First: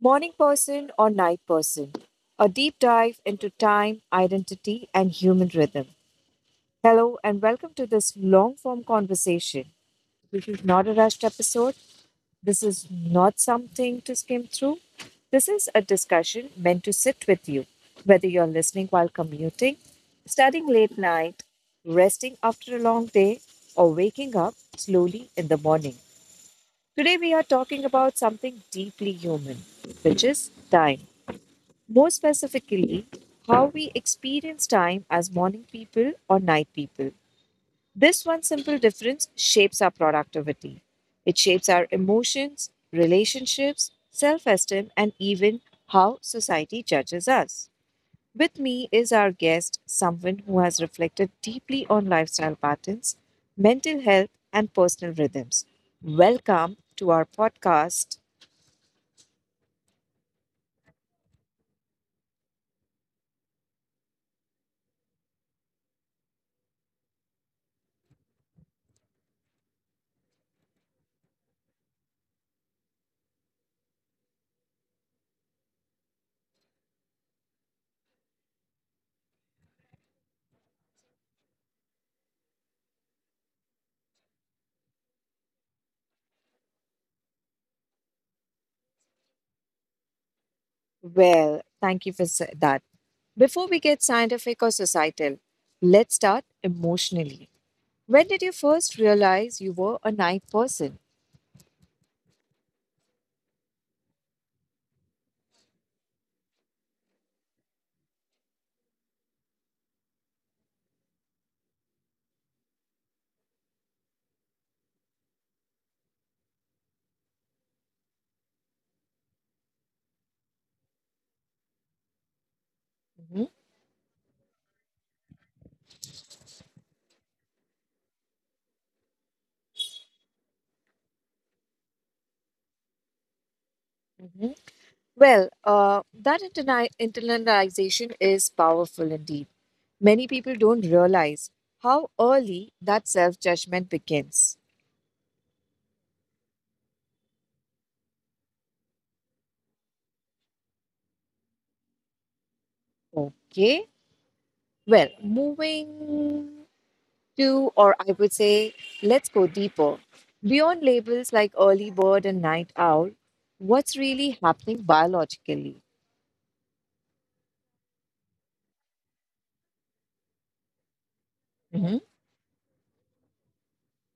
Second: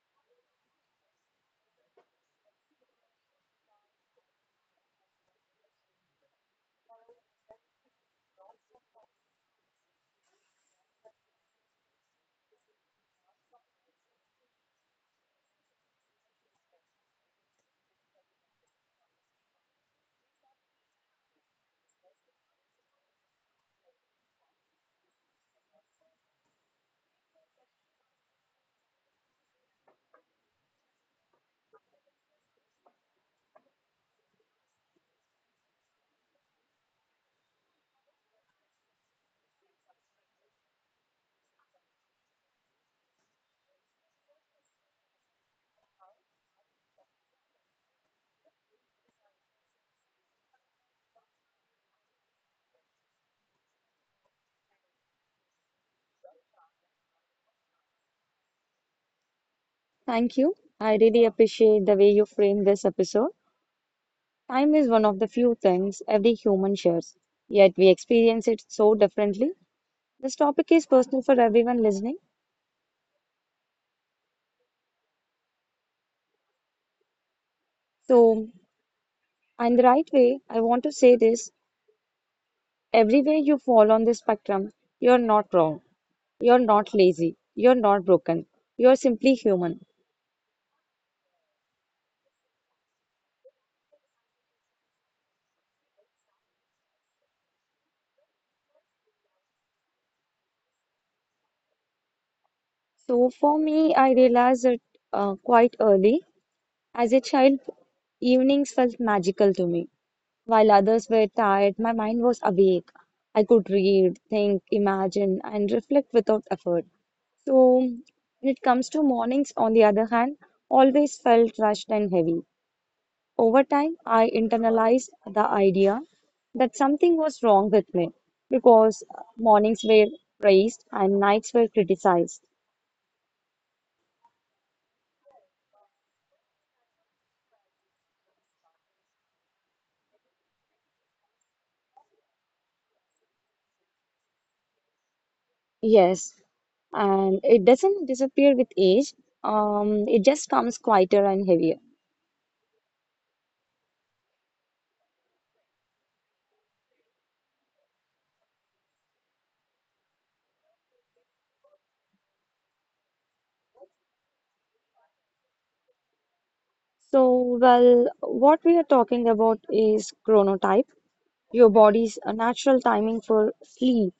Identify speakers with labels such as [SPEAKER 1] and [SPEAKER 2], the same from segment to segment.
[SPEAKER 1] Morning person or night person? A deep dive into time, identity, and human rhythm. Hello, and welcome to this long form conversation. This is not a rushed episode. This is not something to skim through. This is a discussion meant to sit with you, whether you're listening while commuting, studying late night, resting after a long day, or waking up slowly in the morning. Today, we are talking about something deeply human, which is time. More specifically, how we experience time as morning people or night people. This one simple difference shapes our productivity. It shapes our emotions, relationships, self esteem, and even how society judges us. With me is our guest, someone who has reflected deeply on lifestyle patterns, mental health, and personal rhythms. Welcome to our podcast.
[SPEAKER 2] Thank you. I really appreciate the way you frame this episode. Time is one of the few things every human shares, yet we experience it so differently. This topic is personal for everyone listening. So, in the right way, I want to say this everywhere you fall on this spectrum, you're not wrong, you're not lazy, you're not broken, you're simply human.
[SPEAKER 1] Well, thank you for that. Before we get scientific or societal, let's start emotionally. When did you first realize you were a night person?
[SPEAKER 2] So, for me, I realized it quite early. As a child, evenings felt magical to me. While others were tired, my mind was awake. I could read, think, imagine, and reflect without effort. So, when it comes to mornings, on the other hand, always felt rushed and heavy.
[SPEAKER 1] Mhm.
[SPEAKER 2] Over time, I internalized the idea that something was wrong with me because mornings were praised and nights were criticized.
[SPEAKER 1] Mhm. Well, that internalization is powerful indeed. Many people don't realize how early that self judgment begins.
[SPEAKER 2] Yes, and it doesn't disappear with age, it just comes quieter and heavier.
[SPEAKER 1] Okay. Well, or I would say, let's go deeper. Beyond labels like early bird and night owl, what's really happening biologically?
[SPEAKER 2] So, well, what we are talking about is chronotype, your body's natural timing for sleep,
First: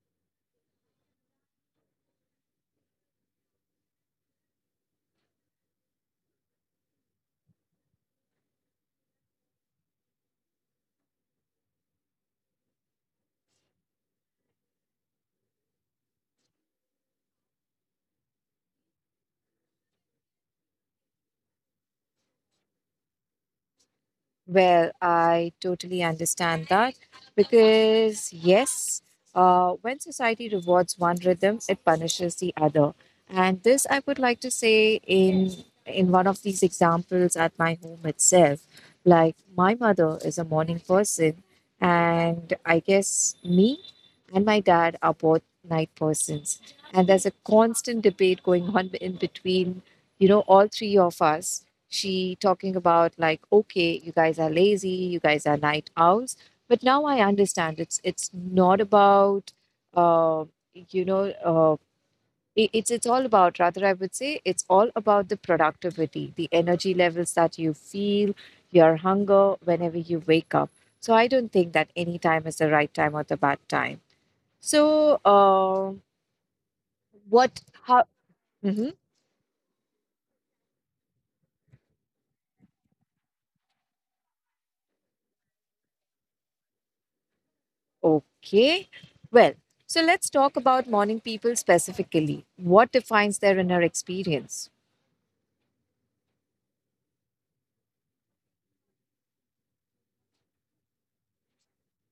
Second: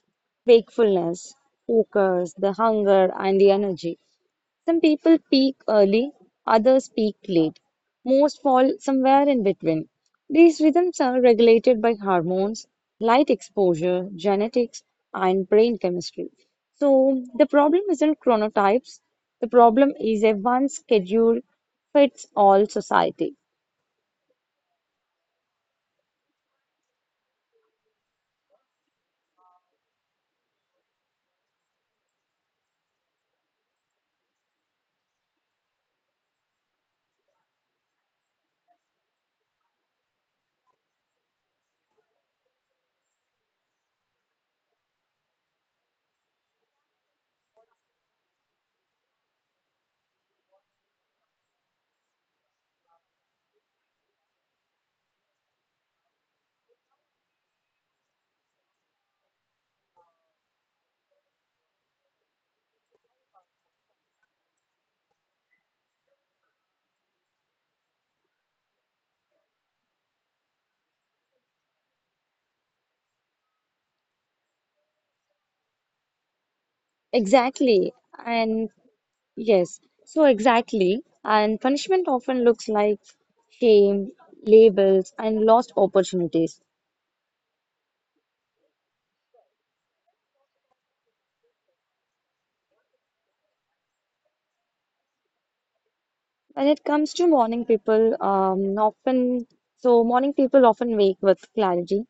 [SPEAKER 2] wakefulness, focus, the hunger, and the energy. Some people peak early, others peak late. Most fall somewhere in between. These rhythms are regulated by hormones, light exposure, genetics, and brain chemistry. So, the problem isn't chronotypes, the problem is a one schedule fits all society.
[SPEAKER 1] Well, I totally understand that because, yes, when society rewards one rhythm, it punishes the other. And this I would like to say in one of these examples at my home itself. Like my mother is a morning person, and I guess me and my dad are both night persons. And there's a constant debate going on in between, all three of us, she talking about like, okay, you guys are lazy, you guys are night owls, but now I understand it's not about uh, you know uh, it's all about, rather I would say, it's all about the productivity, the energy levels that you feel, your hunger whenever you wake up. So I don't think that any time is the right time or the bad time. So what
[SPEAKER 2] Exactly.
[SPEAKER 1] how.
[SPEAKER 2] And yes, so exactly. And punishment often looks like shame, labels, and lost opportunities.
[SPEAKER 1] Okay. Well, so let's talk about morning people specifically. What defines their inner experience?
[SPEAKER 2] When it comes to morning people, so morning people often wake with clarity.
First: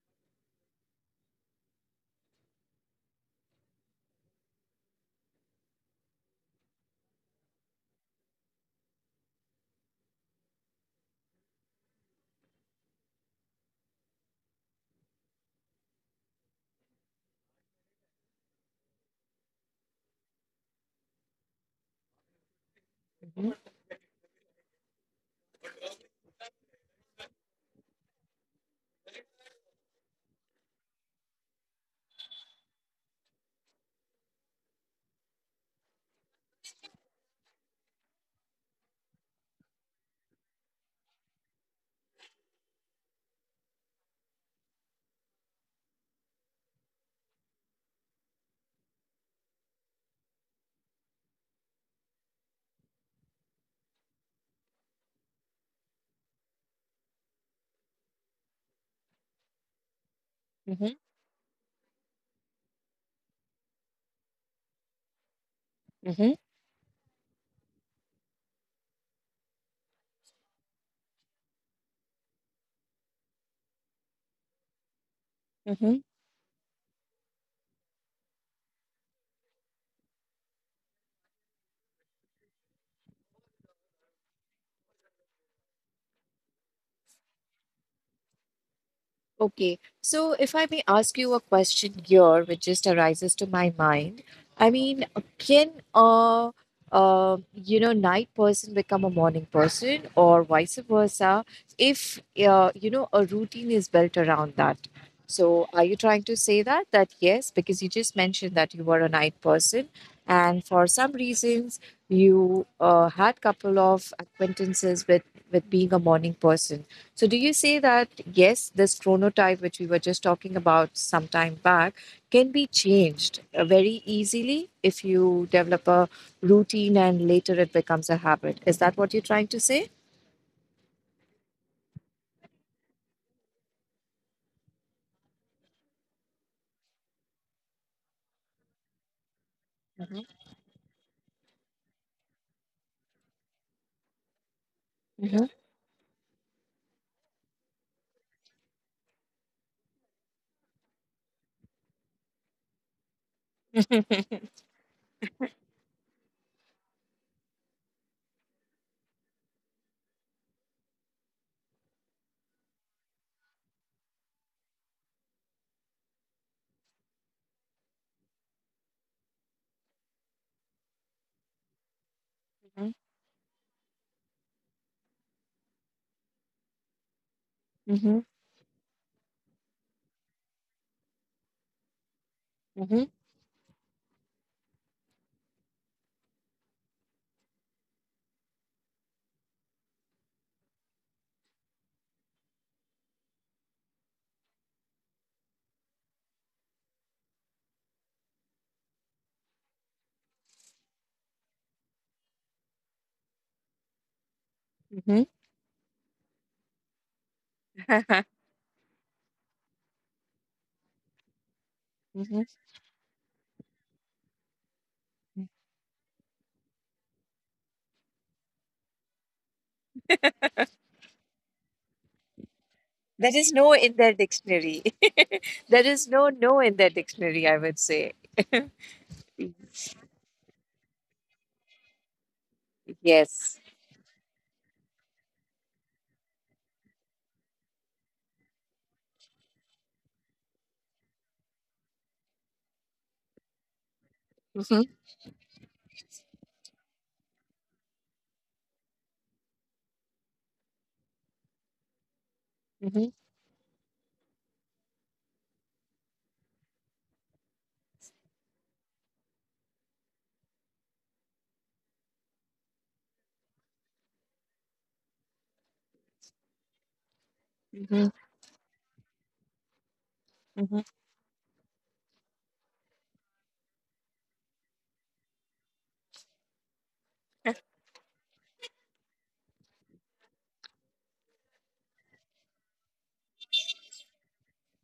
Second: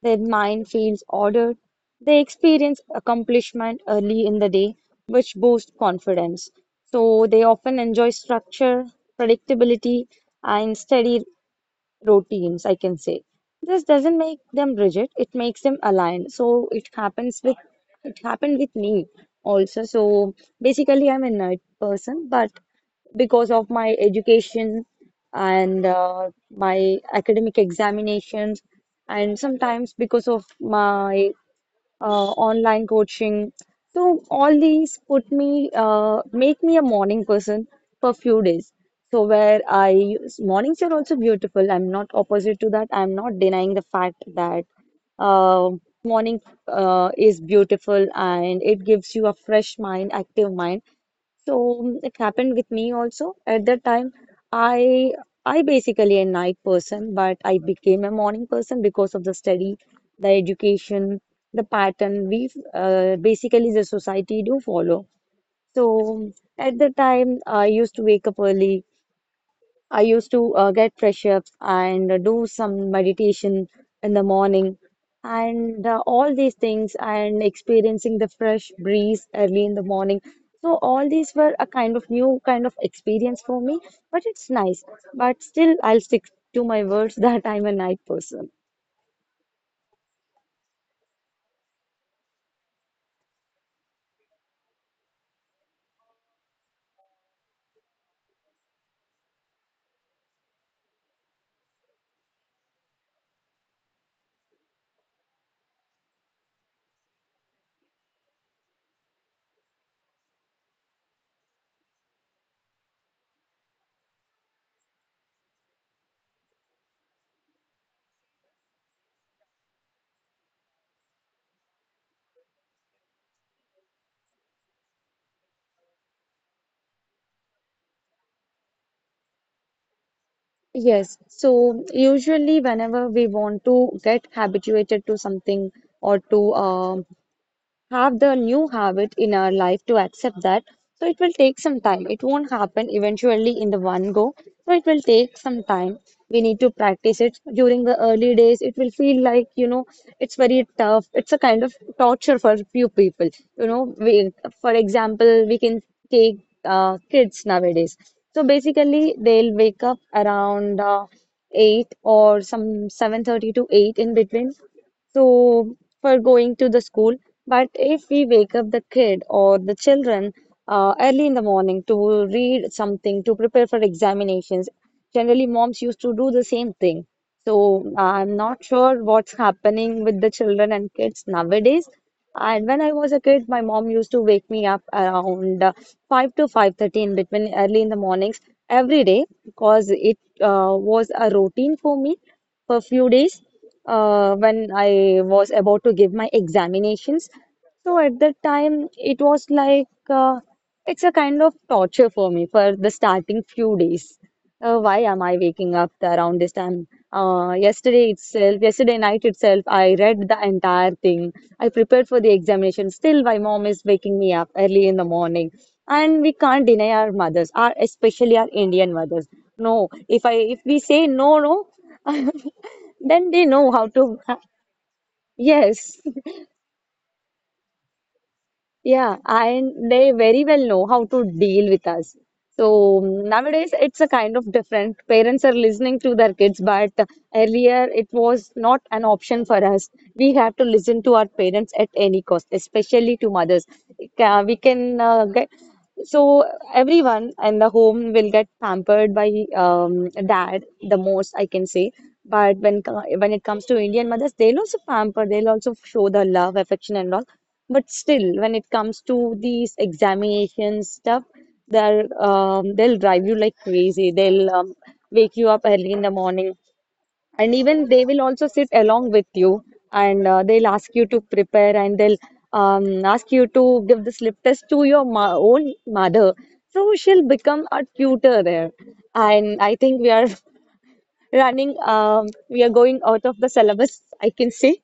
[SPEAKER 2] Their mind feels ordered. They experience accomplishment early in the day, which boosts confidence. So they often enjoy structure, predictability, and steady routines, I can say. This doesn't make them rigid, it makes them aligned. So it happens with it happened with me also. So basically I'm a night person, but because of my education and my academic examinations and sometimes because of my online coaching. So all these put me make me a morning person for few days. Mornings are also beautiful. I'm not opposite to that. I'm not denying the fact that uh, morning is beautiful and it gives you a fresh mind, active mind. So it happened with me also. At that time, I I basically a night person, but I became a morning person because of the study, the
[SPEAKER 1] Hmm.
[SPEAKER 2] education, the pattern we basically the society do follow. So
[SPEAKER 1] Hmm.
[SPEAKER 2] at the time, I used to wake up early, I used to get fresh up and do some meditation in the morning and
[SPEAKER 1] Hmm.
[SPEAKER 2] all these things and experiencing the fresh breeze early in the morning. So all these were a kind of new kind of experience for me, but it's nice. But still, I'll stick to my words that I'm a night person.
[SPEAKER 1] Okay, so if I may ask you a question here, which just arises to my mind, I mean, can night person become a morning person or vice versa if, a routine is built around that? So are you trying to say that? That yes, because you just mentioned that you were a night person and for some reasons you had couple of acquaintances with being a morning person. So, do you say that yes, this chronotype, which we were just talking about some time back, can be changed very easily if you develop a routine and later it becomes a habit? Is that what you're trying to say?
[SPEAKER 2] Yes, so usually whenever we want to get habituated to something or to have the new habit in our life to accept that. So it will take some time. It won't happen eventually in the one go. So it will take some time. We need to practice it during the early days. It will feel like, you know, it's very tough. It's a kind of torture for few people. You know, we, for example, we can take kids nowadays. So basically, they'll wake up around 8 or some 7:30 to 8 in between so for going to the school. But if we wake up the kid or the children early in the morning to read
[SPEAKER 1] Mhm.
[SPEAKER 2] something to prepare for examinations, generally moms used to do the same thing. So
[SPEAKER 1] Mhm.
[SPEAKER 2] I'm not sure what's happening with the children and kids nowadays. And when I
[SPEAKER 1] Mhm.
[SPEAKER 2] was a kid, my mom used to wake me up around 5 to 5:30 in between early in the mornings every day because it was a routine for me for few days when I was about to give my examinations. So at that time, it was like it's a kind of torture for me for the starting few days. Why am
[SPEAKER 1] Mhm.
[SPEAKER 2] I waking up around this time? Yesterday itself, yesterday night itself, I read the entire thing. I prepared for the
[SPEAKER 1] Mhm.
[SPEAKER 2] examination. Still, my mom is waking me up early in the morning. And we can't deny our mothers, our especially our Indian mothers. No, if we say no, no, then
[SPEAKER 1] There
[SPEAKER 2] they
[SPEAKER 1] is
[SPEAKER 2] know
[SPEAKER 1] no
[SPEAKER 2] how
[SPEAKER 1] in their
[SPEAKER 2] to.
[SPEAKER 1] dictionary. There
[SPEAKER 2] Yes,
[SPEAKER 1] is no no in the dictionary, I would say.
[SPEAKER 2] yeah, and they very well know how to deal with us. So
[SPEAKER 1] Yes.
[SPEAKER 2] nowadays, it's a kind of different. Parents are listening to their kids, but earlier it was not an option for us. We have to listen to our parents at any cost, especially to mothers. We
[SPEAKER 1] Mhm.
[SPEAKER 2] can get so everyone in the home will get pampered by dad the most, I can say. But
[SPEAKER 1] Mhm.
[SPEAKER 2] when it comes to Indian mothers, they'll also pamper, they'll also show the love, affection, and all, but still, when it comes to these examination stuff, they'll they'll drive you like crazy. They'll wake you up early in the morning, and even they will also sit along with you, and they'll
[SPEAKER 1] Mhm.
[SPEAKER 2] ask you to prepare, and they'll ask you to give the slip test to your ma own mother. So she'll become a tutor there, and I think we are running. We are going out of the syllabus, I can say.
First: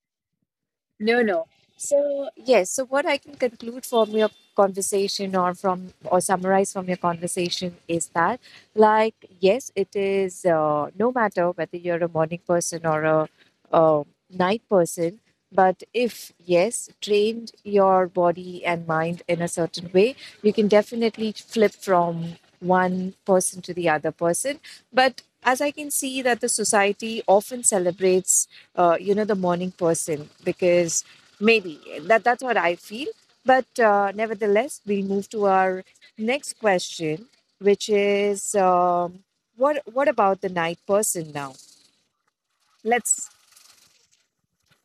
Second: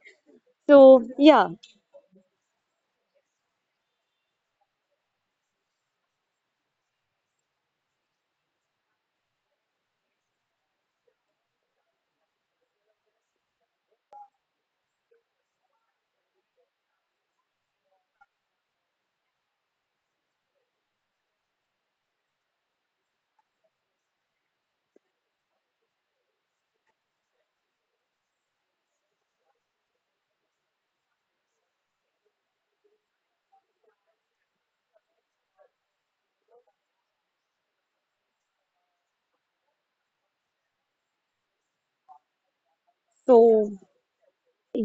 [SPEAKER 2] So
[SPEAKER 1] No, no.
[SPEAKER 2] yeah,
[SPEAKER 1] So, yes, so what I can conclude from your conversation or summarize from your conversation is that, like, yes, it is, no matter whether you're a morning person or uh night person, but if, yes, trained your body and mind in a certain way, you can definitely flip from one person to the other person. But as I can see, that the society often celebrates the morning person because maybe that's what I feel. But nevertheless, we'll move to our next question, which is what about the night person now? Let's.
[SPEAKER 2] so.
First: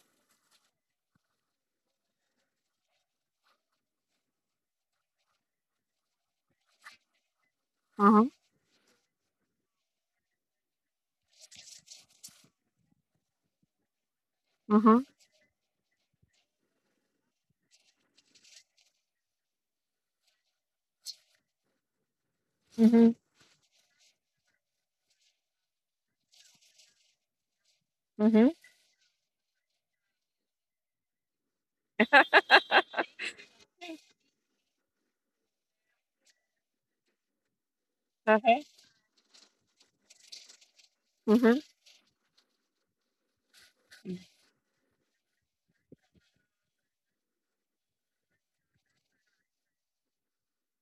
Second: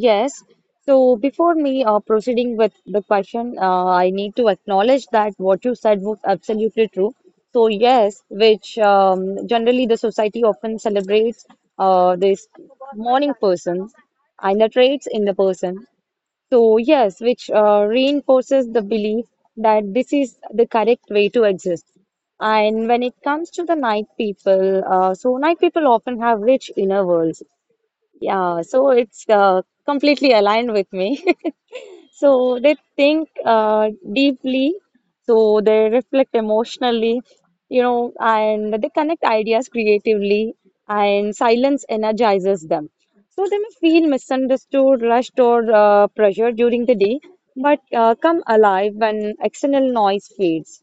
[SPEAKER 2] Yes. So before me proceeding with the question, I need to acknowledge that what you said was absolutely true. So yes, which generally the society often celebrates this morning person and the
[SPEAKER 1] Mm-hmm.
[SPEAKER 2] traits in the person. So yes, which reinforces the belief that this is the correct way to exist. And when
[SPEAKER 1] Mm-hmm.
[SPEAKER 2] it comes to the night people, so night people often have rich inner worlds,
[SPEAKER 1] Mm-hmm.
[SPEAKER 2] yeah, so it's completely aligned with me. So they think deeply, so they reflect emotionally, you know,
[SPEAKER 1] Okay.
[SPEAKER 2] and they connect ideas creatively, and silence energizes them. So they may feel misunderstood, rushed, or pressured during the day, but come alive when external noise fades.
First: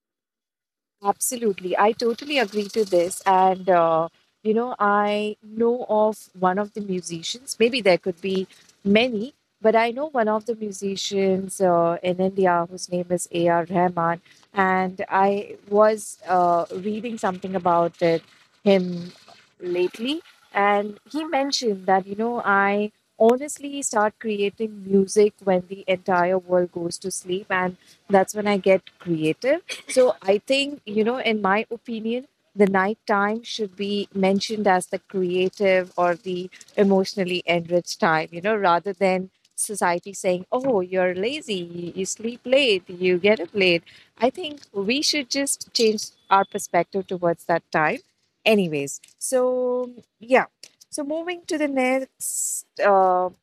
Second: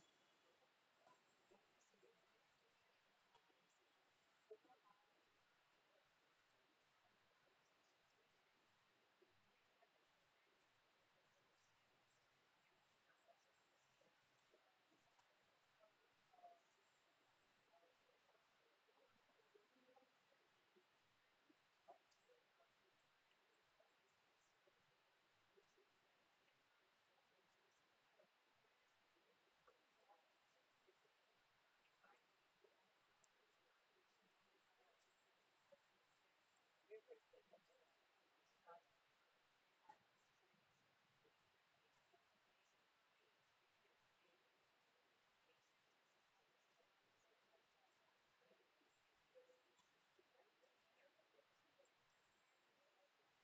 [SPEAKER 1] Absolutely. I totally agree to this. And, I know of one of the musicians, maybe there could be many, but I know one of the musicians in India whose name is A.R. Rahman. And I was reading something about him lately. And he mentioned that, I honestly start creating music when the entire world goes to sleep. And that's when I get creative, so I think, in my opinion, the nighttime should be mentioned as the creative or the emotionally enriched time, rather than society saying, oh, you're lazy, you sleep late, you get up late. I think we should just change our perspective towards that time. Anyways, so yeah. So moving to the next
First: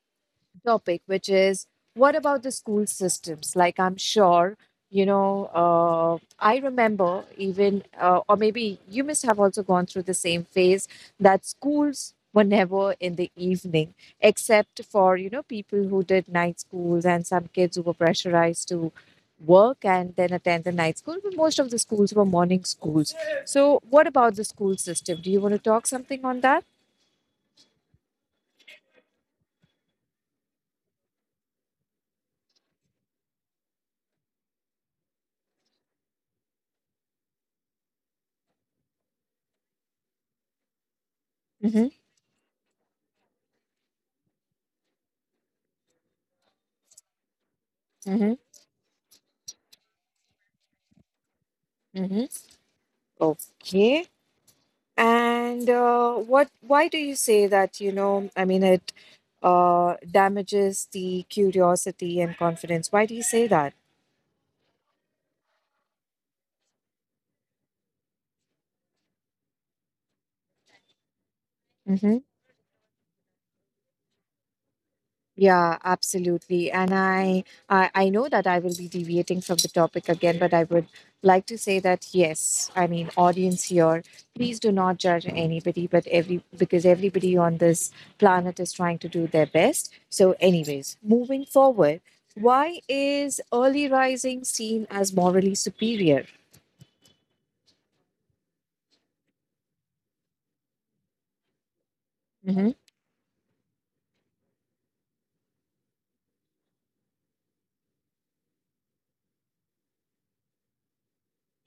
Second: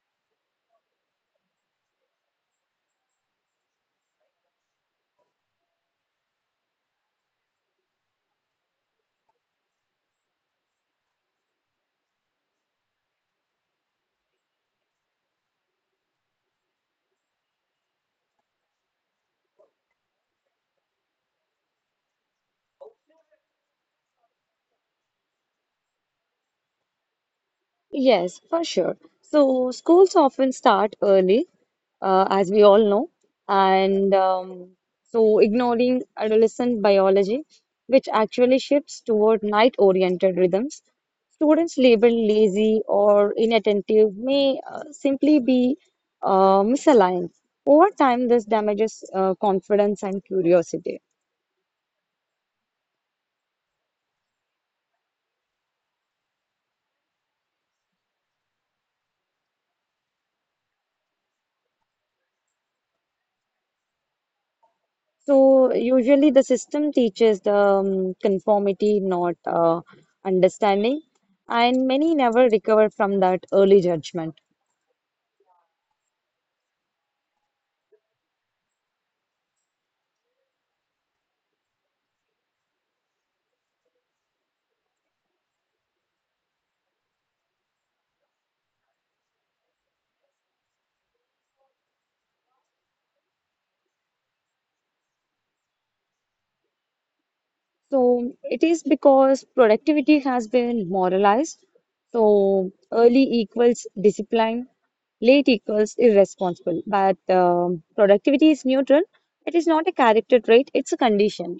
[SPEAKER 1] topic, which is what about the school systems? Like, I'm sure, I remember even, or maybe you must have also gone through the same phase that schools were never in the evening, except for, people who did night schools and some kids who were pressurized to work and then attend the night school. But most of the schools were morning schools. So, what about the school system? Do you want to talk something on that?
[SPEAKER 2] Yes, for sure. So schools often start early, as we all know, and so ignoring adolescent biology, which actually shifts toward night-oriented rhythms. Students
[SPEAKER 1] Mm-hmm.
[SPEAKER 2] labeled lazy or inattentive may simply be misaligned. Over
[SPEAKER 1] Mm-hmm.
[SPEAKER 2] time, this damages confidence and curiosity.
[SPEAKER 1] Mm-hmm. Okay. And what? Why do you say that? You know, I mean, it damages the curiosity and confidence. Why do you say that?
[SPEAKER 2] So usually the system teaches the conformity, not understanding, and many never recover from that early judgment.
[SPEAKER 1] Yeah, absolutely. And I know that I will be deviating from the topic again, but I would like to say that yes, I mean audience here, please do not judge anybody, but every because everybody on this planet is trying to do their best. So anyways, moving forward, why is early rising seen as morally superior?
[SPEAKER 2] So it is because productivity has been moralized. So early equals discipline, late equals irresponsible. But productivity is neutral. It is not a character trait, it's a condition.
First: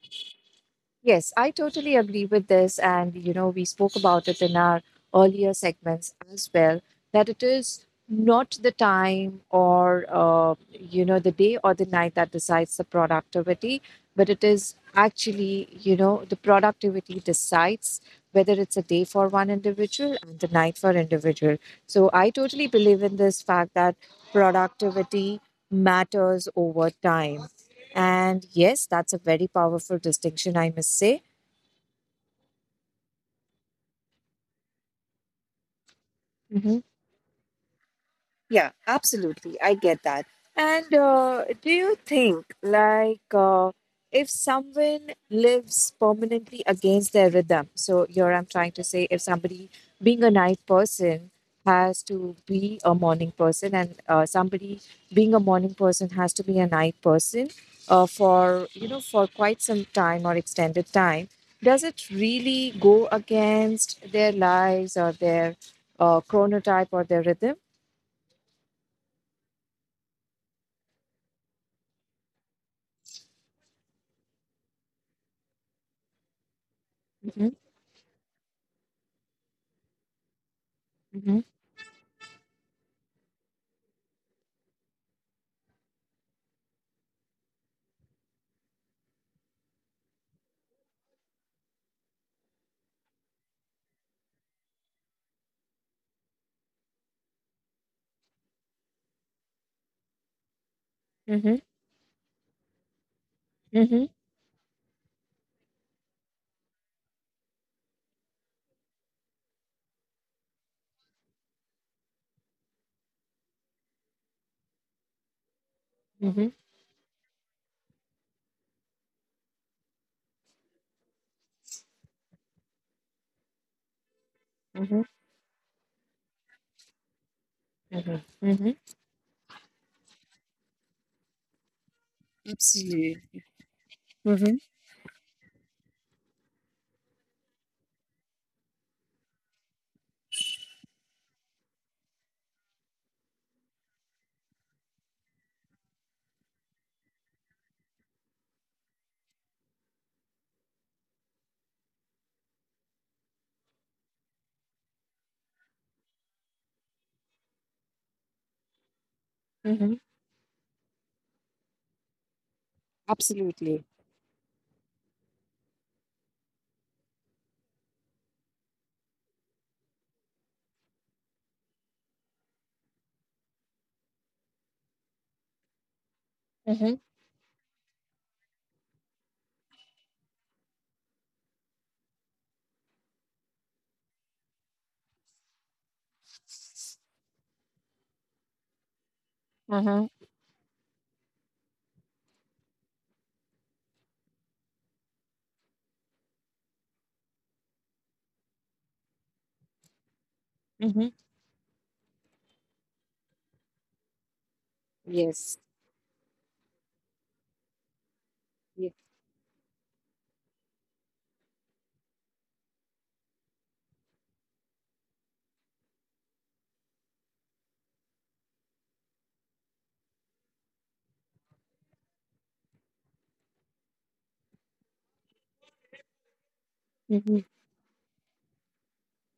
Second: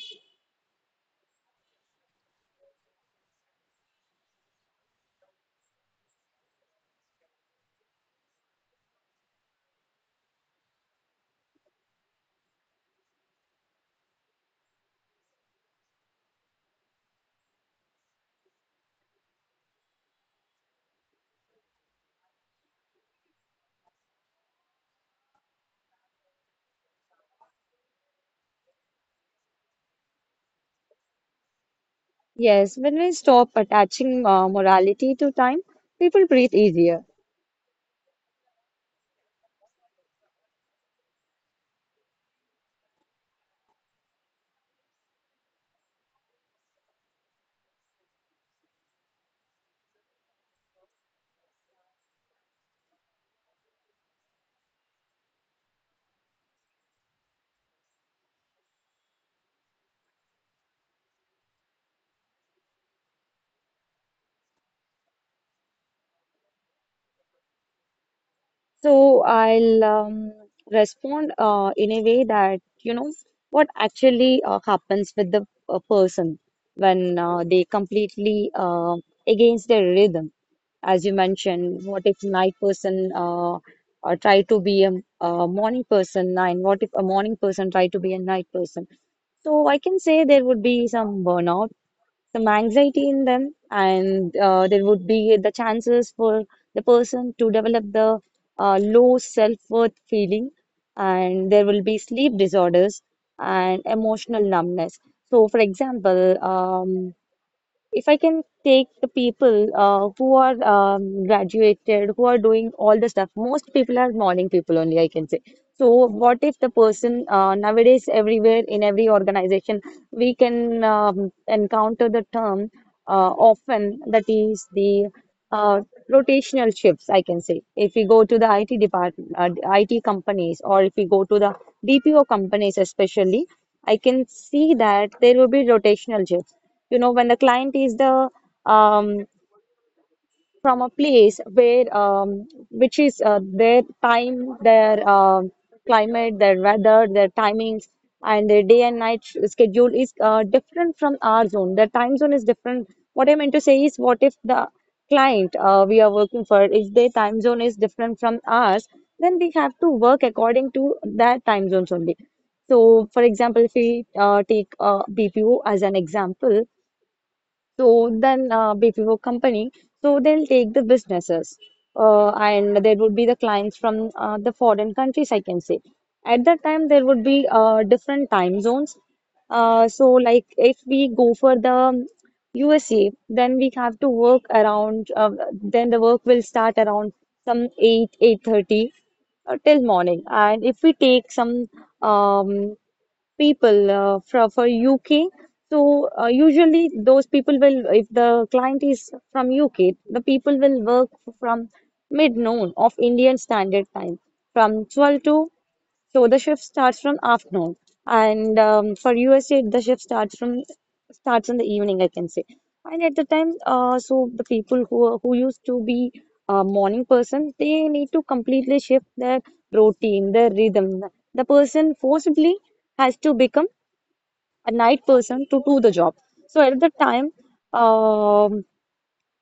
[SPEAKER 1] Yes, I totally agree with this. And, you know, we spoke about it in our earlier segments as well, that it is not the time or, the day or the night that decides the productivity, but it is actually, the productivity decides whether it's a day for one individual and the night for individual. So I totally believe in this fact that productivity matters over time. And yes, that's a very powerful distinction, I must say.
[SPEAKER 2] Yes, when we stop attaching morality to time, people breathe
[SPEAKER 1] Mhm.
[SPEAKER 2] easier.
[SPEAKER 1] Yeah, absolutely. I get that. And do you think, like, if someone lives permanently against their rhythm, so here I'm trying to say if somebody being a night person has to be a morning person, and somebody being a morning person has to be a night person for quite some time or extended time, does it really go against their lives or their chronotype or their rhythm?
[SPEAKER 2] So I'll respond in a way that you know what actually happens with the person when
[SPEAKER 1] Mm-hmm.
[SPEAKER 2] they completely against their rhythm. As you
[SPEAKER 1] Mhm.
[SPEAKER 2] mentioned, what if night person try to be a morning person, and what if a morning person try to be a night person? So I can say there would be some burnout, some anxiety in them, and there would be the chances for the person to develop the low self-worth feeling, and
[SPEAKER 1] Mhm.
[SPEAKER 2] there will be sleep disorders and
[SPEAKER 1] Mhm.
[SPEAKER 2] emotional numbness. So, for example, if I can take the people who are graduated, who are doing all the stuff, most people are morning people only, I can say. So, what
[SPEAKER 1] Mhm.
[SPEAKER 2] if the person nowadays, everywhere in every organization, we can encounter the term often that is the
[SPEAKER 1] Mhm.
[SPEAKER 2] uh, rotational shifts, I can say. If we go
[SPEAKER 1] Mhm.
[SPEAKER 2] to the IT
[SPEAKER 1] Mhm.
[SPEAKER 2] department, IT companies, or if we go to the BPO companies,
[SPEAKER 1] Absolutely.
[SPEAKER 2] especially, I can
[SPEAKER 1] Mhm.
[SPEAKER 2] see that there will be rotational shifts. You know, when the client is the um, from a place where which is their time, their climate, their weather, their timings, and their day and night schedule is different from our zone. Their time zone is different. What I meant to say is, what if the client we are working for, if their time zone is different from ours, then we have to
[SPEAKER 1] Mhm.
[SPEAKER 2] work according to their time zones only. So, for example, if
[SPEAKER 1] Absolutely.
[SPEAKER 2] we take BPO as an example, so then BPO company, so they'll take the businesses, and there would be the clients from the foreign countries, I can say. At that time, there
[SPEAKER 1] Mhm.
[SPEAKER 2] would be different time zones. So like if we go for the USA, then we have to work around. Then the work will start around some eight, 8:30 till
[SPEAKER 1] Uh-huh.
[SPEAKER 2] morning. And if we take some um, people from for UK. So usually those people will, if the client is from UK, the people will work
[SPEAKER 1] Mhm.
[SPEAKER 2] from mid noon of Indian Standard Time from 12 to
[SPEAKER 1] Yes.
[SPEAKER 2] so the shift starts from afternoon, and
[SPEAKER 1] Yes.
[SPEAKER 2] for USA, the shift starts from starts in the evening, I can say. And at the time, so the people who are- who used to be morning person, they need to completely shift their routine, their rhythm. The person forcibly has to become a night person to do the job. So at the time,
[SPEAKER 1] Mhm.
[SPEAKER 2] um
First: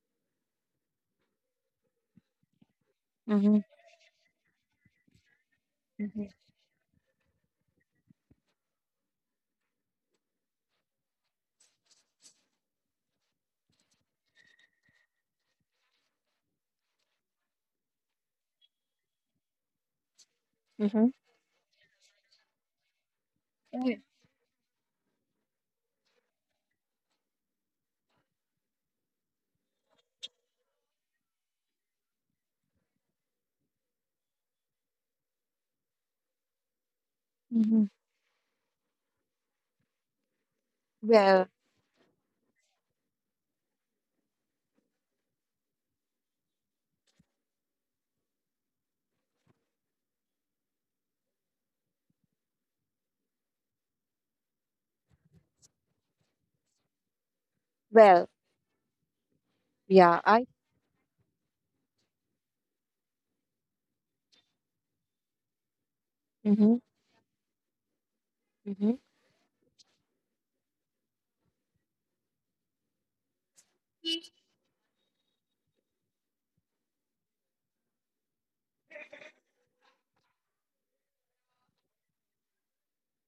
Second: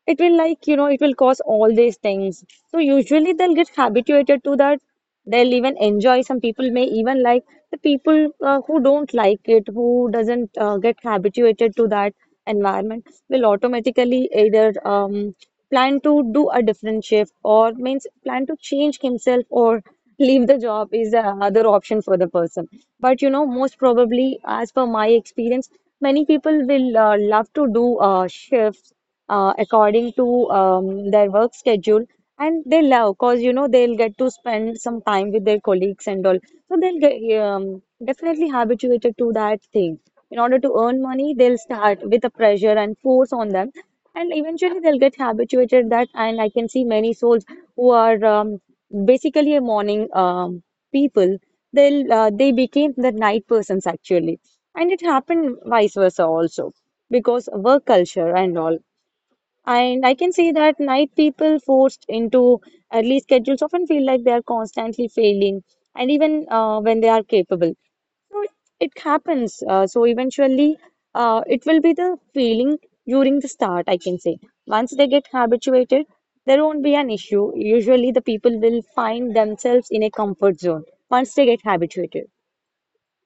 [SPEAKER 2] it will, it will cause all these things, so usually they'll
[SPEAKER 1] Mhm.
[SPEAKER 2] get habituated to that. They'll even enjoy.
[SPEAKER 1] Mhm.
[SPEAKER 2] Some people may even like the people who don't like it, who doesn't get habituated to that environment, will automatically either plan to do a different shift, or means plan to change himself, or leave the job
[SPEAKER 1] Mhm.
[SPEAKER 2] is the other option for the person. But you know, most
[SPEAKER 1] Uh,
[SPEAKER 2] probably as per my experience, many people will love to do shifts according to their work schedule, and they love because you know they'll get to spend some time with their colleagues and all. So they'll get
[SPEAKER 1] mhm.
[SPEAKER 2] definitely habituated to that thing in order to earn money.
[SPEAKER 1] Well,
[SPEAKER 2] They'll start with a pressure and force on them, and eventually they'll get habituated that. And I can see many souls who are basically a morning people, they'll they became the night persons actually, and it happened vice versa also because work
[SPEAKER 1] well,
[SPEAKER 2] culture and all. And I
[SPEAKER 1] yeah,
[SPEAKER 2] can
[SPEAKER 1] I.
[SPEAKER 2] see that night people forced into early schedules often feel like they are constantly failing, and even
[SPEAKER 1] Mhm.
[SPEAKER 2] when they are capable. So
[SPEAKER 1] Mhm.
[SPEAKER 2] it happens. So eventually, it will be the failing during the start, I can say. Once they get habituated, there won't be an issue. Usually, the people will find themselves in a comfort zone once they get habituated.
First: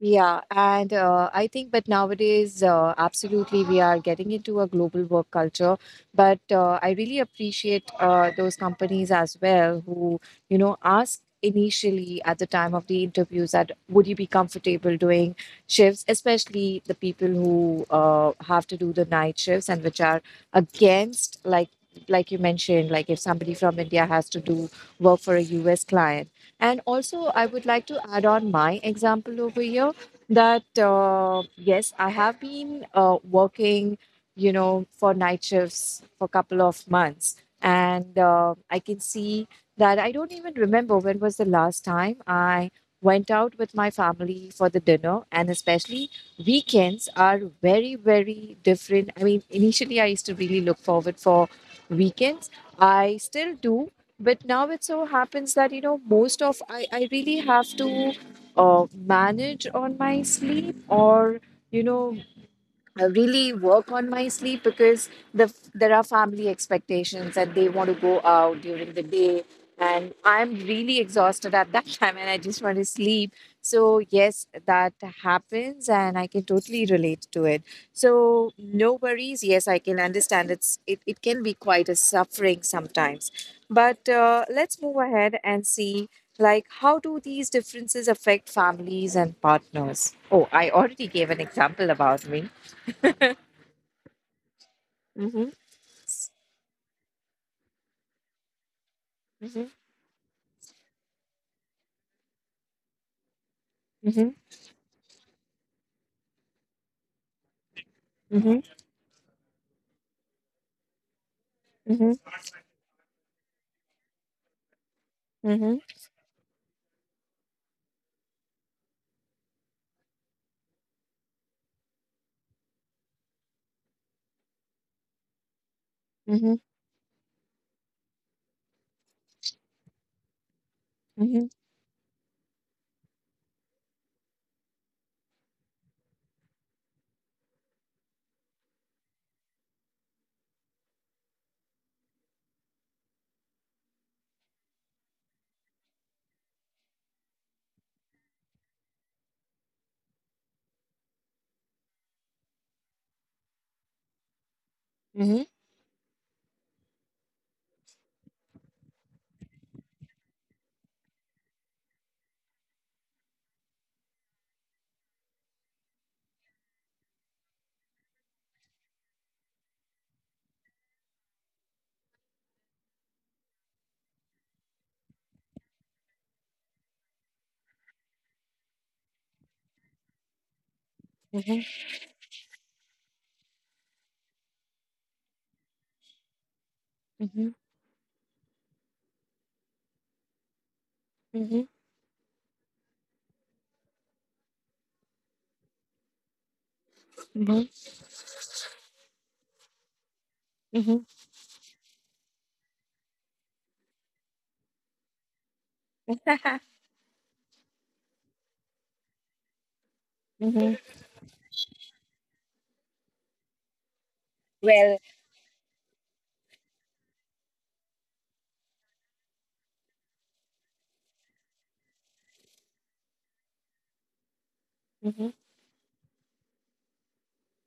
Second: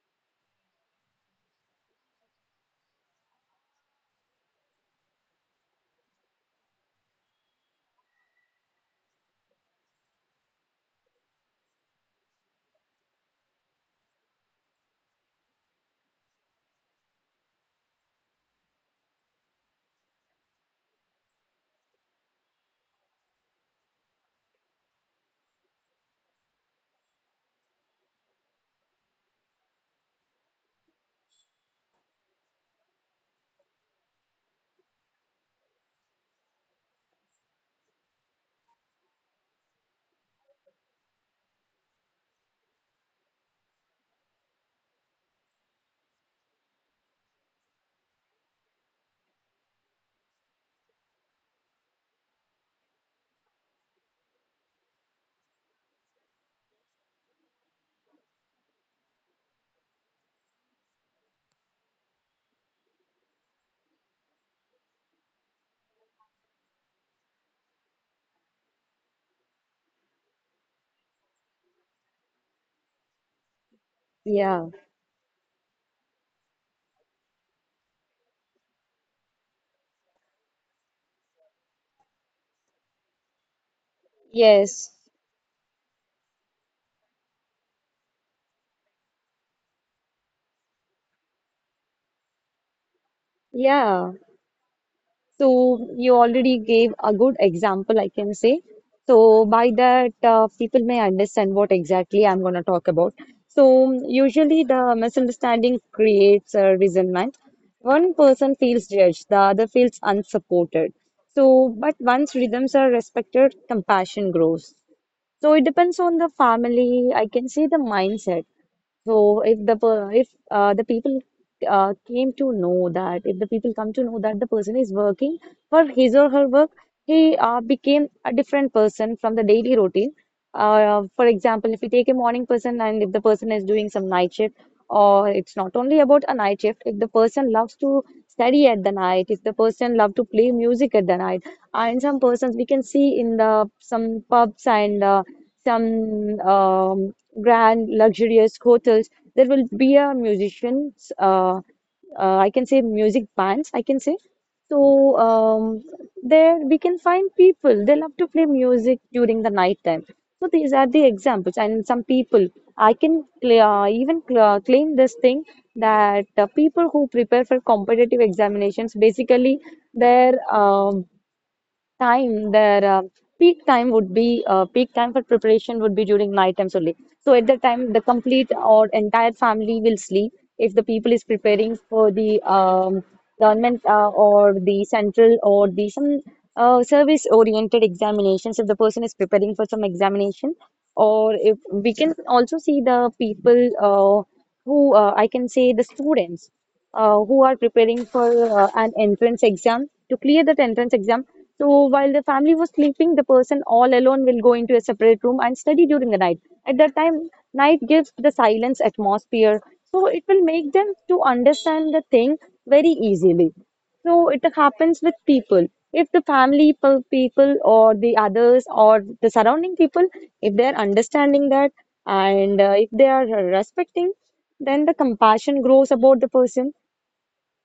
[SPEAKER 1] Yeah, and I think, but nowadays, absolutely, we are getting into a global work culture. But I really appreciate those companies as well who, you know, ask initially at the time of the interviews that would you be comfortable doing shifts, especially the people who have to do the night shifts and which are against, like you mentioned, like if somebody from India has to do work for a US client. And also, I would like to add on my example over here that yes, I have been working, for night shifts for a couple of months, and I can see that I don't even remember when was the last time I went out with my family for the dinner, and especially weekends are very, very different. I mean, initially I used to really look forward for weekends. I still do, but now it so happens that, I really have to manage on my sleep or, you know really work on my sleep because there are family expectations and they want to go out during the day and I'm really exhausted at that time and I just want to sleep. So yes,
[SPEAKER 2] Yeah.
[SPEAKER 1] that happens and I can totally relate to it. So no worries, yes, I can understand it can be quite a suffering sometimes. But let's
[SPEAKER 2] Yes.
[SPEAKER 1] move ahead and see like how do these differences affect families and partners. Oh, I already gave an example about me.
[SPEAKER 2] Yeah.
[SPEAKER 1] Mhm.
[SPEAKER 2] So you already gave a good example, I can say. So
[SPEAKER 1] Mhm.
[SPEAKER 2] by that, people may understand what exactly I'm going to talk about. So
[SPEAKER 1] Mhm.
[SPEAKER 2] usually the misunderstanding creates a resentment. One person
[SPEAKER 1] Mhm.
[SPEAKER 2] feels judged, the other feels unsupported. So, but
[SPEAKER 1] Mhm.
[SPEAKER 2] once rhythms are respected, compassion grows. So it
[SPEAKER 1] Mhm.
[SPEAKER 2] depends on the family. I can say the mindset. So if the per- if the people came to know that, if the people come to know that the person is working for his or her
[SPEAKER 1] Mhm.
[SPEAKER 2] work, he became a different person from the daily routine. For
[SPEAKER 1] Mhm. Mhm.
[SPEAKER 2] example, if we take a morning person and if the person is doing some night shift, or it's not only about a night shift. If the person loves to study at the night, if the person love to play music at the night, and some persons we can see in the some pubs and some grand, luxurious hotels, there will be a musicians, I can say music bands, I can say. So
[SPEAKER 1] Mhm.
[SPEAKER 2] um, there we can find people. They love to play music during the night time. So these are the examples. And some people, I can cla- even claim this thing that people who prepare for competitive examinations, basically their time, their peak time would be peak time for preparation would be during night times only. So at that time the complete or entire family will sleep if the people is
[SPEAKER 1] Mhm.
[SPEAKER 2] preparing for the government or the central or the some service
[SPEAKER 1] Mhm.
[SPEAKER 2] oriented examinations, if the person is preparing for some examination, or if
[SPEAKER 1] Mhm.
[SPEAKER 2] we can also see the people uh, who I can say the students who are
[SPEAKER 1] Mhm.
[SPEAKER 2] preparing for an entrance exam to clear that entrance
[SPEAKER 1] Mhm.
[SPEAKER 2] exam. So while the family was sleeping, the person all alone will go into a separate room and study during the
[SPEAKER 1] Mhm.
[SPEAKER 2] night. At that time, night gives the silence atmosphere, so it will make them to understand the thing very easily. So it
[SPEAKER 1] Well,
[SPEAKER 2] happens with people. If the family pe- people or the others or the surrounding people, if they are understanding that, and if they are respecting, then the
[SPEAKER 1] mhm.
[SPEAKER 2] compassion grows about the person.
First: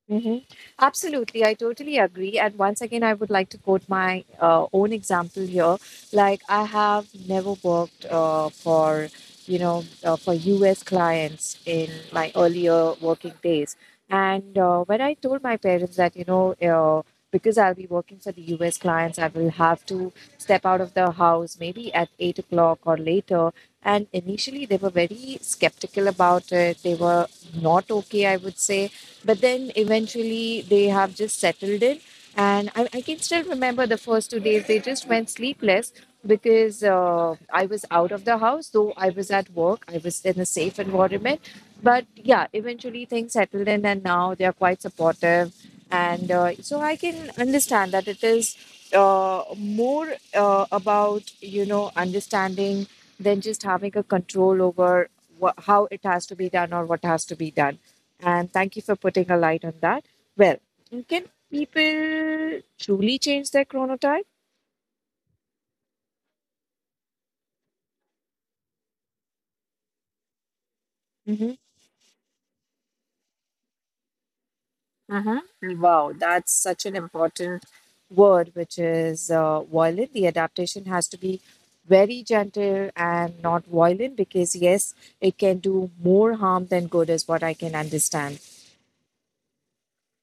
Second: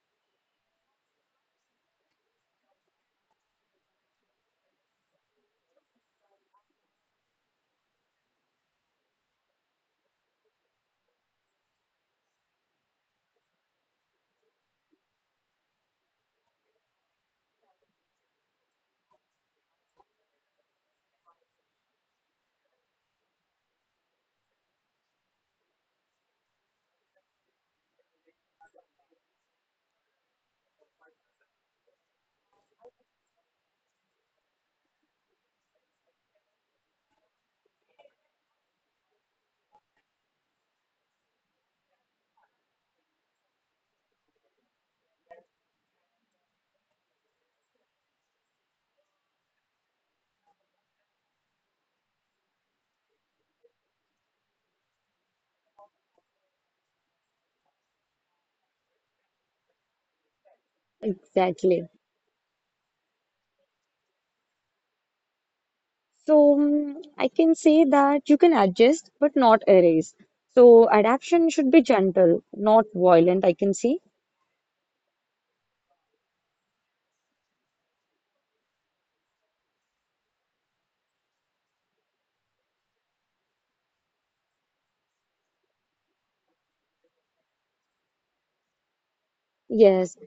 [SPEAKER 1] Hmm. Absolutely, I totally agree. And once again, I would like to quote my own example here. Like I have never worked for you know for U.S. clients in my earlier working days, and when I told my parents that, Because I'll be working for the US clients, I will have to step out of the house maybe at 8 o'clock or later. And initially, they were very skeptical about it. They were not okay, I would say, but then eventually they have just settled in. And I can still remember the first 2 days, they just went sleepless because I was out of the house, though I was at work, I was in a safe environment. But yeah, eventually things settled in, and now they are quite supportive. And so I can understand that it is more about, understanding than just having a control over wha how it has to be done or what has to be done. And thank you for putting a light on that. Well, can
[SPEAKER 2] Exactly.
[SPEAKER 1] people truly change their chronotype?
[SPEAKER 2] So I can say that you can adjust but not erase. So adaptation
[SPEAKER 1] hmm
[SPEAKER 2] should be gentle, not violent, I can see.
[SPEAKER 1] Wow, that's such an important word, which is, violent. The adaptation has to be very gentle and not violent because, yes, it can do more harm than good, is what I can understand.
[SPEAKER 2] Yes.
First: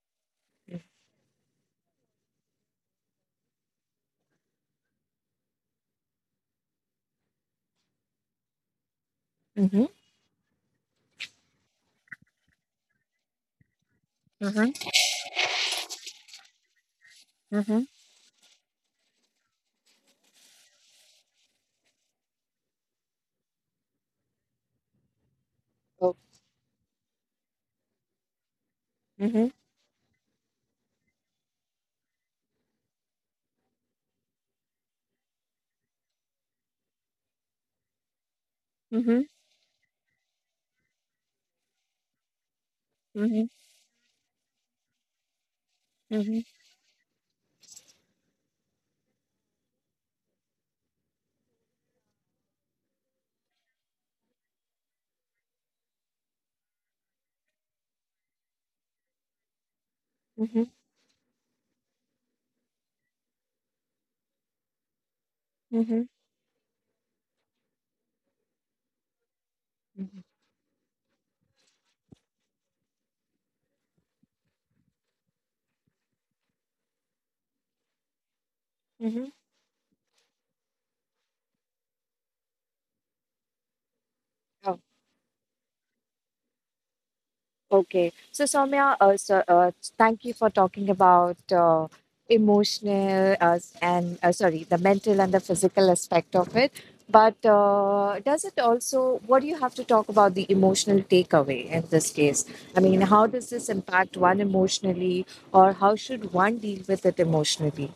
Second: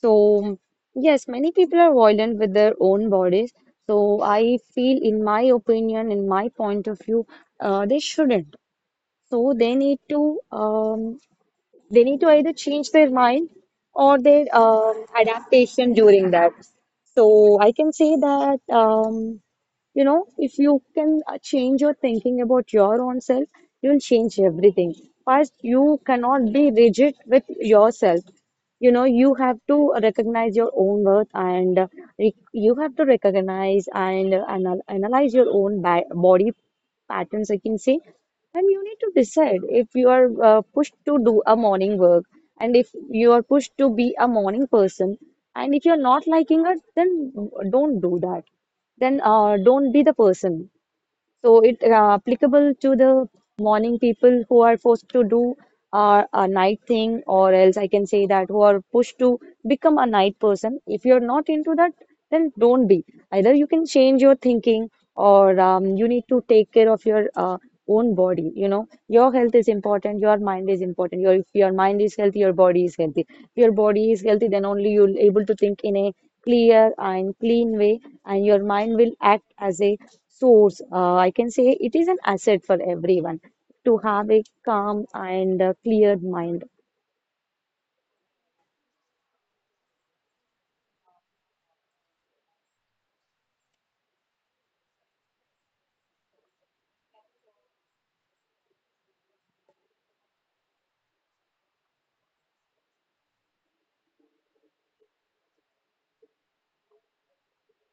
[SPEAKER 2] So yes, many people are violent with their own bodies. So I feel, in my opinion, in my point of view, they shouldn't. So they
[SPEAKER 1] Mm-hmm.
[SPEAKER 2] need to they need to either change their mind or their
[SPEAKER 1] Mm-hmm.
[SPEAKER 2] adaptation during that. So I
[SPEAKER 1] Mm-hmm.
[SPEAKER 2] can say that, you know, if you can change your thinking about your own self, you will change everything. First, you
[SPEAKER 1] Oh.
[SPEAKER 2] cannot be rigid with yourself. You know, you
[SPEAKER 1] Mm-hmm.
[SPEAKER 2] have to recognize your own worth and you have to recognize and analyze your own ba body patterns, I can say, and you need to
[SPEAKER 1] Mm-hmm.
[SPEAKER 2] decide if you are pushed to do a morning work, and if you are
[SPEAKER 1] Mm-hmm.
[SPEAKER 2] pushed to be a morning person. And if you're not
[SPEAKER 1] Mm-hmm.
[SPEAKER 2] liking it, then don't do that. Then don't be the person. So it applicable to the morning people who are forced to do a night thing, or else I can say that who are pushed to become a night
[SPEAKER 1] Mm-hmm.
[SPEAKER 2] person. If you're not into that, then don't be. Either you can change your thinking, or
[SPEAKER 1] Mm-hmm.
[SPEAKER 2] you need to take care of your own body. You know, your health is important, your mind is important. Your If your mind is healthy, your body is healthy. If your body is healthy, then only you'll able to think in a clear and clean way, and your mind will
[SPEAKER 1] Mm-hmm.
[SPEAKER 2] act as a source. I can say it is an asset for everyone to have a calm and clear mind.
[SPEAKER 1] Okay. So, Soumya, thank you for talking about emotional, and, sorry, the mental and the physical aspect of it. But what do you have to talk about the emotional takeaway in this case? I mean, how does this impact one emotionally, or how should one deal with it emotionally?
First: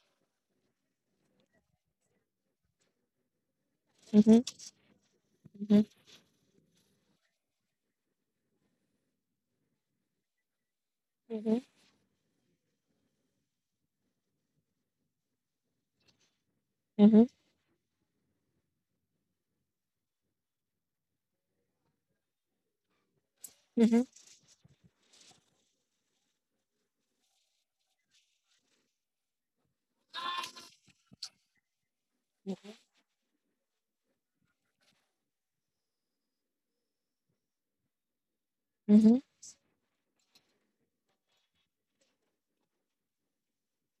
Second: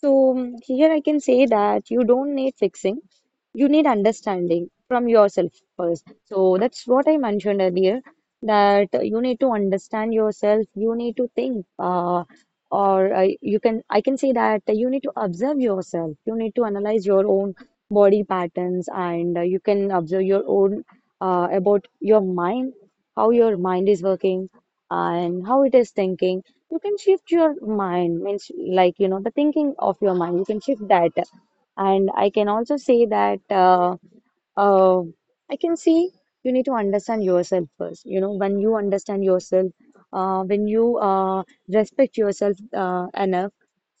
[SPEAKER 2] So here I can say that you don't need fixing, you need
[SPEAKER 1] Mm-hmm.
[SPEAKER 2] understanding from yourself
[SPEAKER 1] Mm-hmm.
[SPEAKER 2] first. So that's what I mentioned earlier that you need to understand yourself, you need to
[SPEAKER 1] Mm-hmm.
[SPEAKER 2] think, or I you can I can say that you need to observe yourself, you need to analyze
[SPEAKER 1] Mm-hmm.
[SPEAKER 2] your own body patterns, and you can observe your own about your mind, how your mind
[SPEAKER 1] Mm-hmm.
[SPEAKER 2] is working, and how it is thinking. You can shift your mind, means, like you know, the thinking of your mind you can shift that. And I can also say that uh, uh, I can see you need to understand yourself first. You know, when you
[SPEAKER 1] Mm-hmm.
[SPEAKER 2] understand yourself, when you respect yourself enough,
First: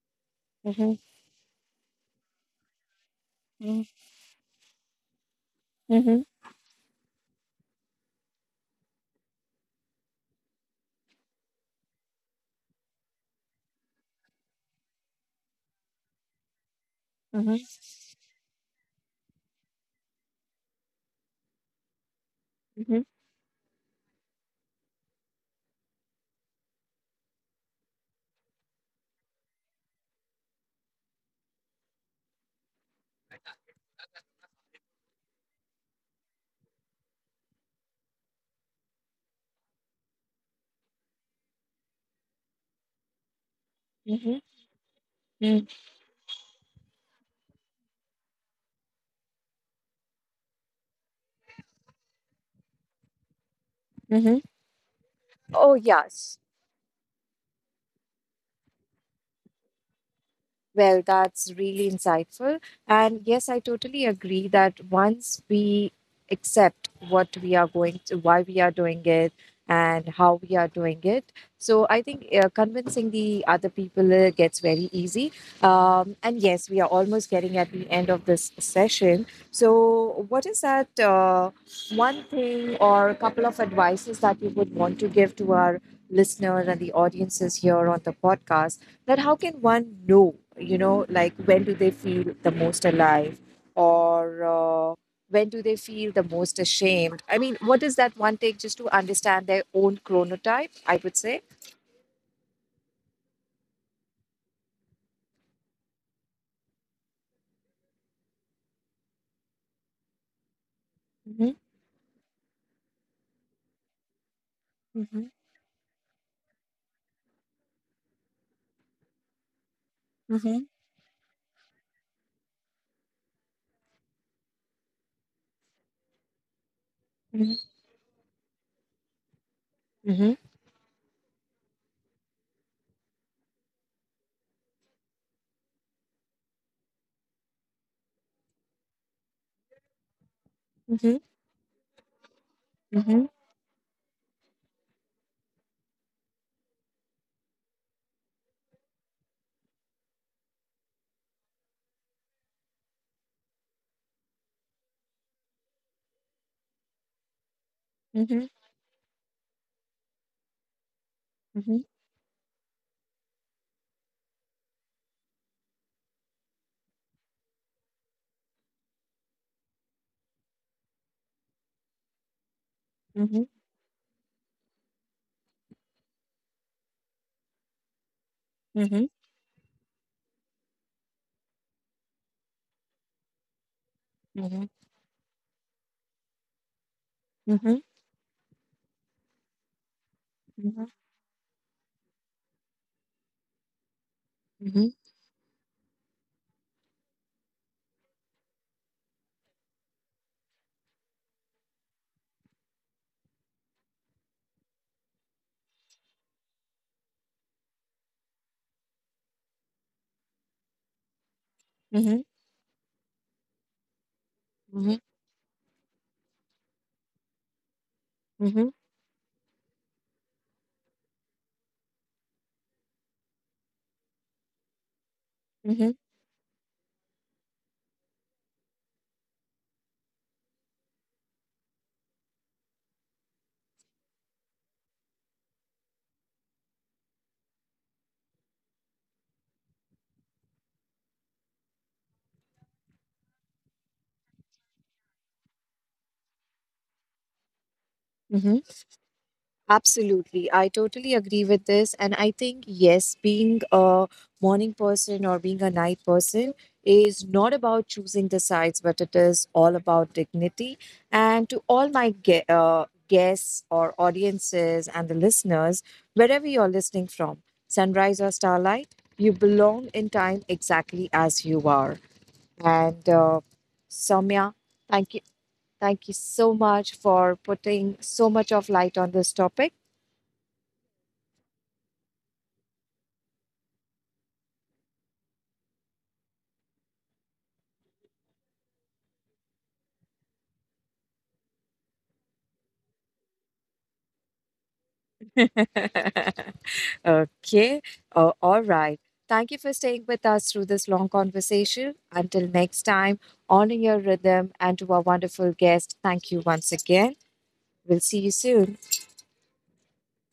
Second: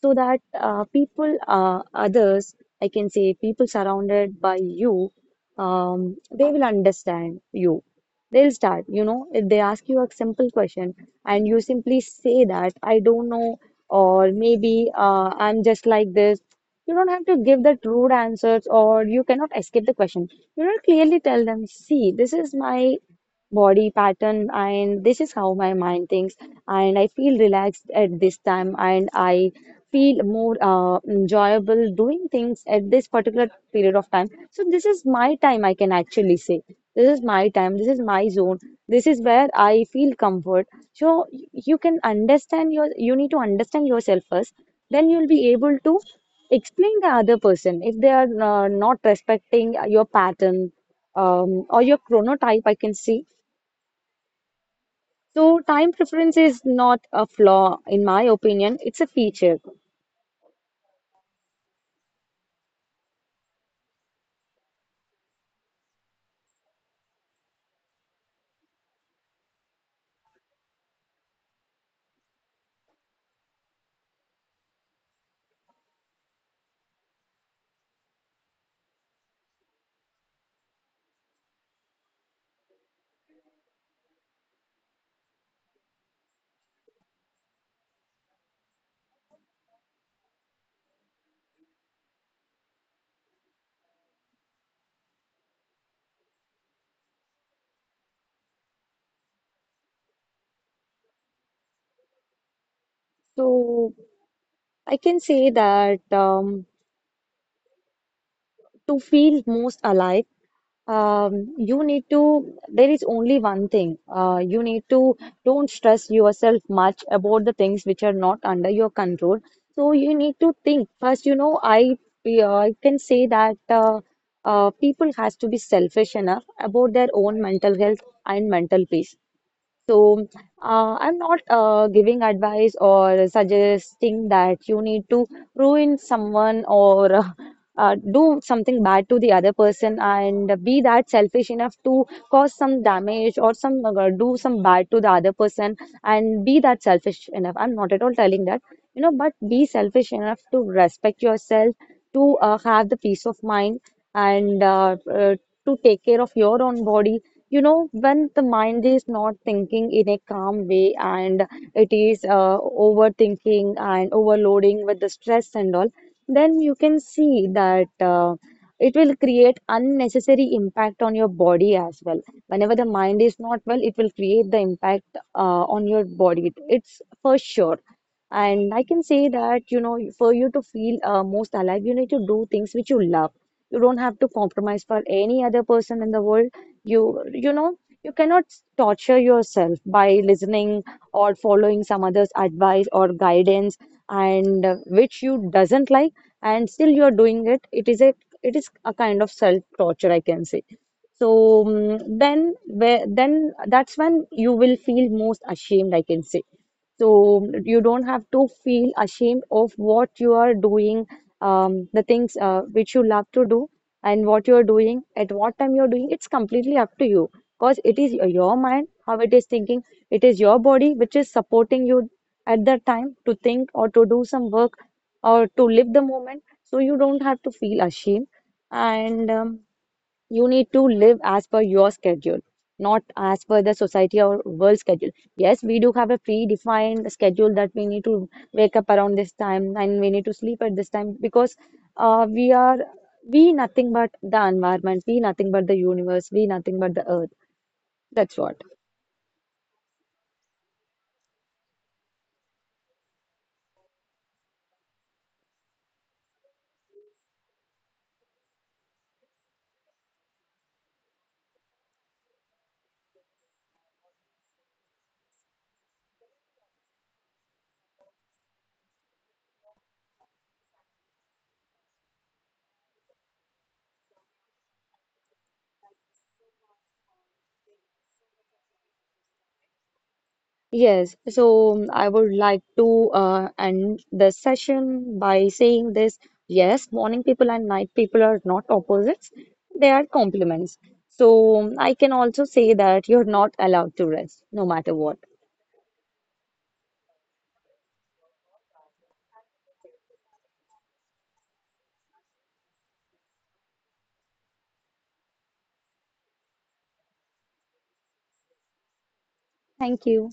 [SPEAKER 2] so that
[SPEAKER 1] Mm-hmm.
[SPEAKER 2] people, others, I can say, people surrounded by you,
[SPEAKER 1] Mm-hmm.
[SPEAKER 2] they will understand you. They'll start. You know, if they ask you a simple question and you simply say that, I don't know, or maybe I'm just like this. You don't have to give that rude answers, or you cannot escape the question. You know, clearly tell them, see, this is my
[SPEAKER 1] Mm-hmm.
[SPEAKER 2] body pattern and this is how my mind thinks, and I feel relaxed at this time, and I feel more enjoyable doing things at this particular period of time. So this is my time, I can actually say. This is my time, this is my zone, this is where I feel comfort. So y- you can understand your, you need to understand yourself
[SPEAKER 1] Mm-hmm.
[SPEAKER 2] first, then you'll be able to explain the other person if they are not respecting your pattern, or your chronotype, I can see.
[SPEAKER 1] Mm-hmm.
[SPEAKER 2] So
[SPEAKER 1] Oh,
[SPEAKER 2] time
[SPEAKER 1] yeah.
[SPEAKER 2] preference is not a flaw, in my opinion it's a feature.
[SPEAKER 1] Well, that's really insightful. And yes, I totally agree that once we accept what we are going to, why we are doing it, and how we are doing it, so I think convincing the other people gets very easy. And yes, we are almost getting at the end of this session. So, what is that one thing or a couple of advices that you would want to give to our listeners and the audiences here on the podcast? That how can one know, like when do they feel the most alive or when do they feel the most ashamed? I mean, what is that one take just to understand their own chronotype, I would say?
[SPEAKER 2] So I can say that, to feel most alive,
[SPEAKER 1] Mhm.
[SPEAKER 2] you need to, there is only one thing. You need to
[SPEAKER 1] Mhm.
[SPEAKER 2] don't stress yourself much about the things which are not under your control. So you need to
[SPEAKER 1] Mhm.
[SPEAKER 2] think first, you know, yeah, I can say that people has to be selfish enough about their own
[SPEAKER 1] Mhm.
[SPEAKER 2] mental health and mental peace. So,
[SPEAKER 1] Mhm.
[SPEAKER 2] I'm not giving advice or suggesting that you need to ruin someone or do something bad to the other person and be that selfish enough to cause some
[SPEAKER 1] Mhm.
[SPEAKER 2] damage or some do some bad to the other person and be that selfish enough. I'm not at all telling that, you know, but be selfish enough to respect yourself, to have the peace of mind, and to take care of your own body. You know, when the
[SPEAKER 1] Mhm.
[SPEAKER 2] mind is not thinking in a calm way and
[SPEAKER 1] Mhm.
[SPEAKER 2] it is overthinking and overloading with the stress and all, then you can see that it will create unnecessary impact on your body as well. Whenever the mind is
[SPEAKER 1] Mhm.
[SPEAKER 2] not well, it will create the impact on your body, it's for sure. And I can
[SPEAKER 1] Mhm.
[SPEAKER 2] say that, you know, for you to feel most alive, you need to do things which you love. You don't have to
[SPEAKER 1] Mhm. Mhm.
[SPEAKER 2] compromise for any other person in the world. You know,
[SPEAKER 1] Mhm.
[SPEAKER 2] you cannot torture yourself by
[SPEAKER 1] Mhm.
[SPEAKER 2] listening or following some other's advice or guidance, and
[SPEAKER 1] Mhm.
[SPEAKER 2] which you doesn't like, and still you are doing it. It is a kind of self torture, I can say. So mm then, where then that's when you will feel most ashamed, I can say. So you don't have to feel ashamed of what you are doing, the
[SPEAKER 1] Mhm.
[SPEAKER 2] things which you love to do, and what you are
[SPEAKER 1] Mhm.
[SPEAKER 2] doing, at what time you are doing. It's completely up to you, because it is
[SPEAKER 1] Mhm.
[SPEAKER 2] your
[SPEAKER 1] Mhm.
[SPEAKER 2] mind, how it is thinking, it is your body which is supporting you at that time to think or to do some work or to
[SPEAKER 1] Mhm.
[SPEAKER 2] live the moment. So you don't have to feel ashamed. And you need to live as per your schedule, not as per the society or world schedule. Yes, we do have a predefined schedule that we need to wake up around this time and we need to sleep at this time, because uh, we are we nothing but the environment, we nothing but the universe, we nothing but the earth. That's
[SPEAKER 1] Mhm.
[SPEAKER 2] what.
[SPEAKER 1] Absolutely. I totally agree with this. And I think, yes, being a morning person or being a night person is not about choosing the sides, but it is all about dignity. And to all my guests or audiences and the listeners, wherever you're listening from, sunrise or starlight, you belong in time exactly as you are. And Soumya, thank you. Thank you so much for putting so much of light on this topic.
[SPEAKER 2] Yes, so I would like to end the session by saying this. Yes, morning people and night people are not opposites, they are complements. So I can also say that you're not allowed to rest, no matter what.
[SPEAKER 1] Okay. All right. Thank you for staying with us through this long conversation. Until next time, honor your rhythm, and to our wonderful guest, thank you once again. We'll see you soon.
[SPEAKER 2] Thank you.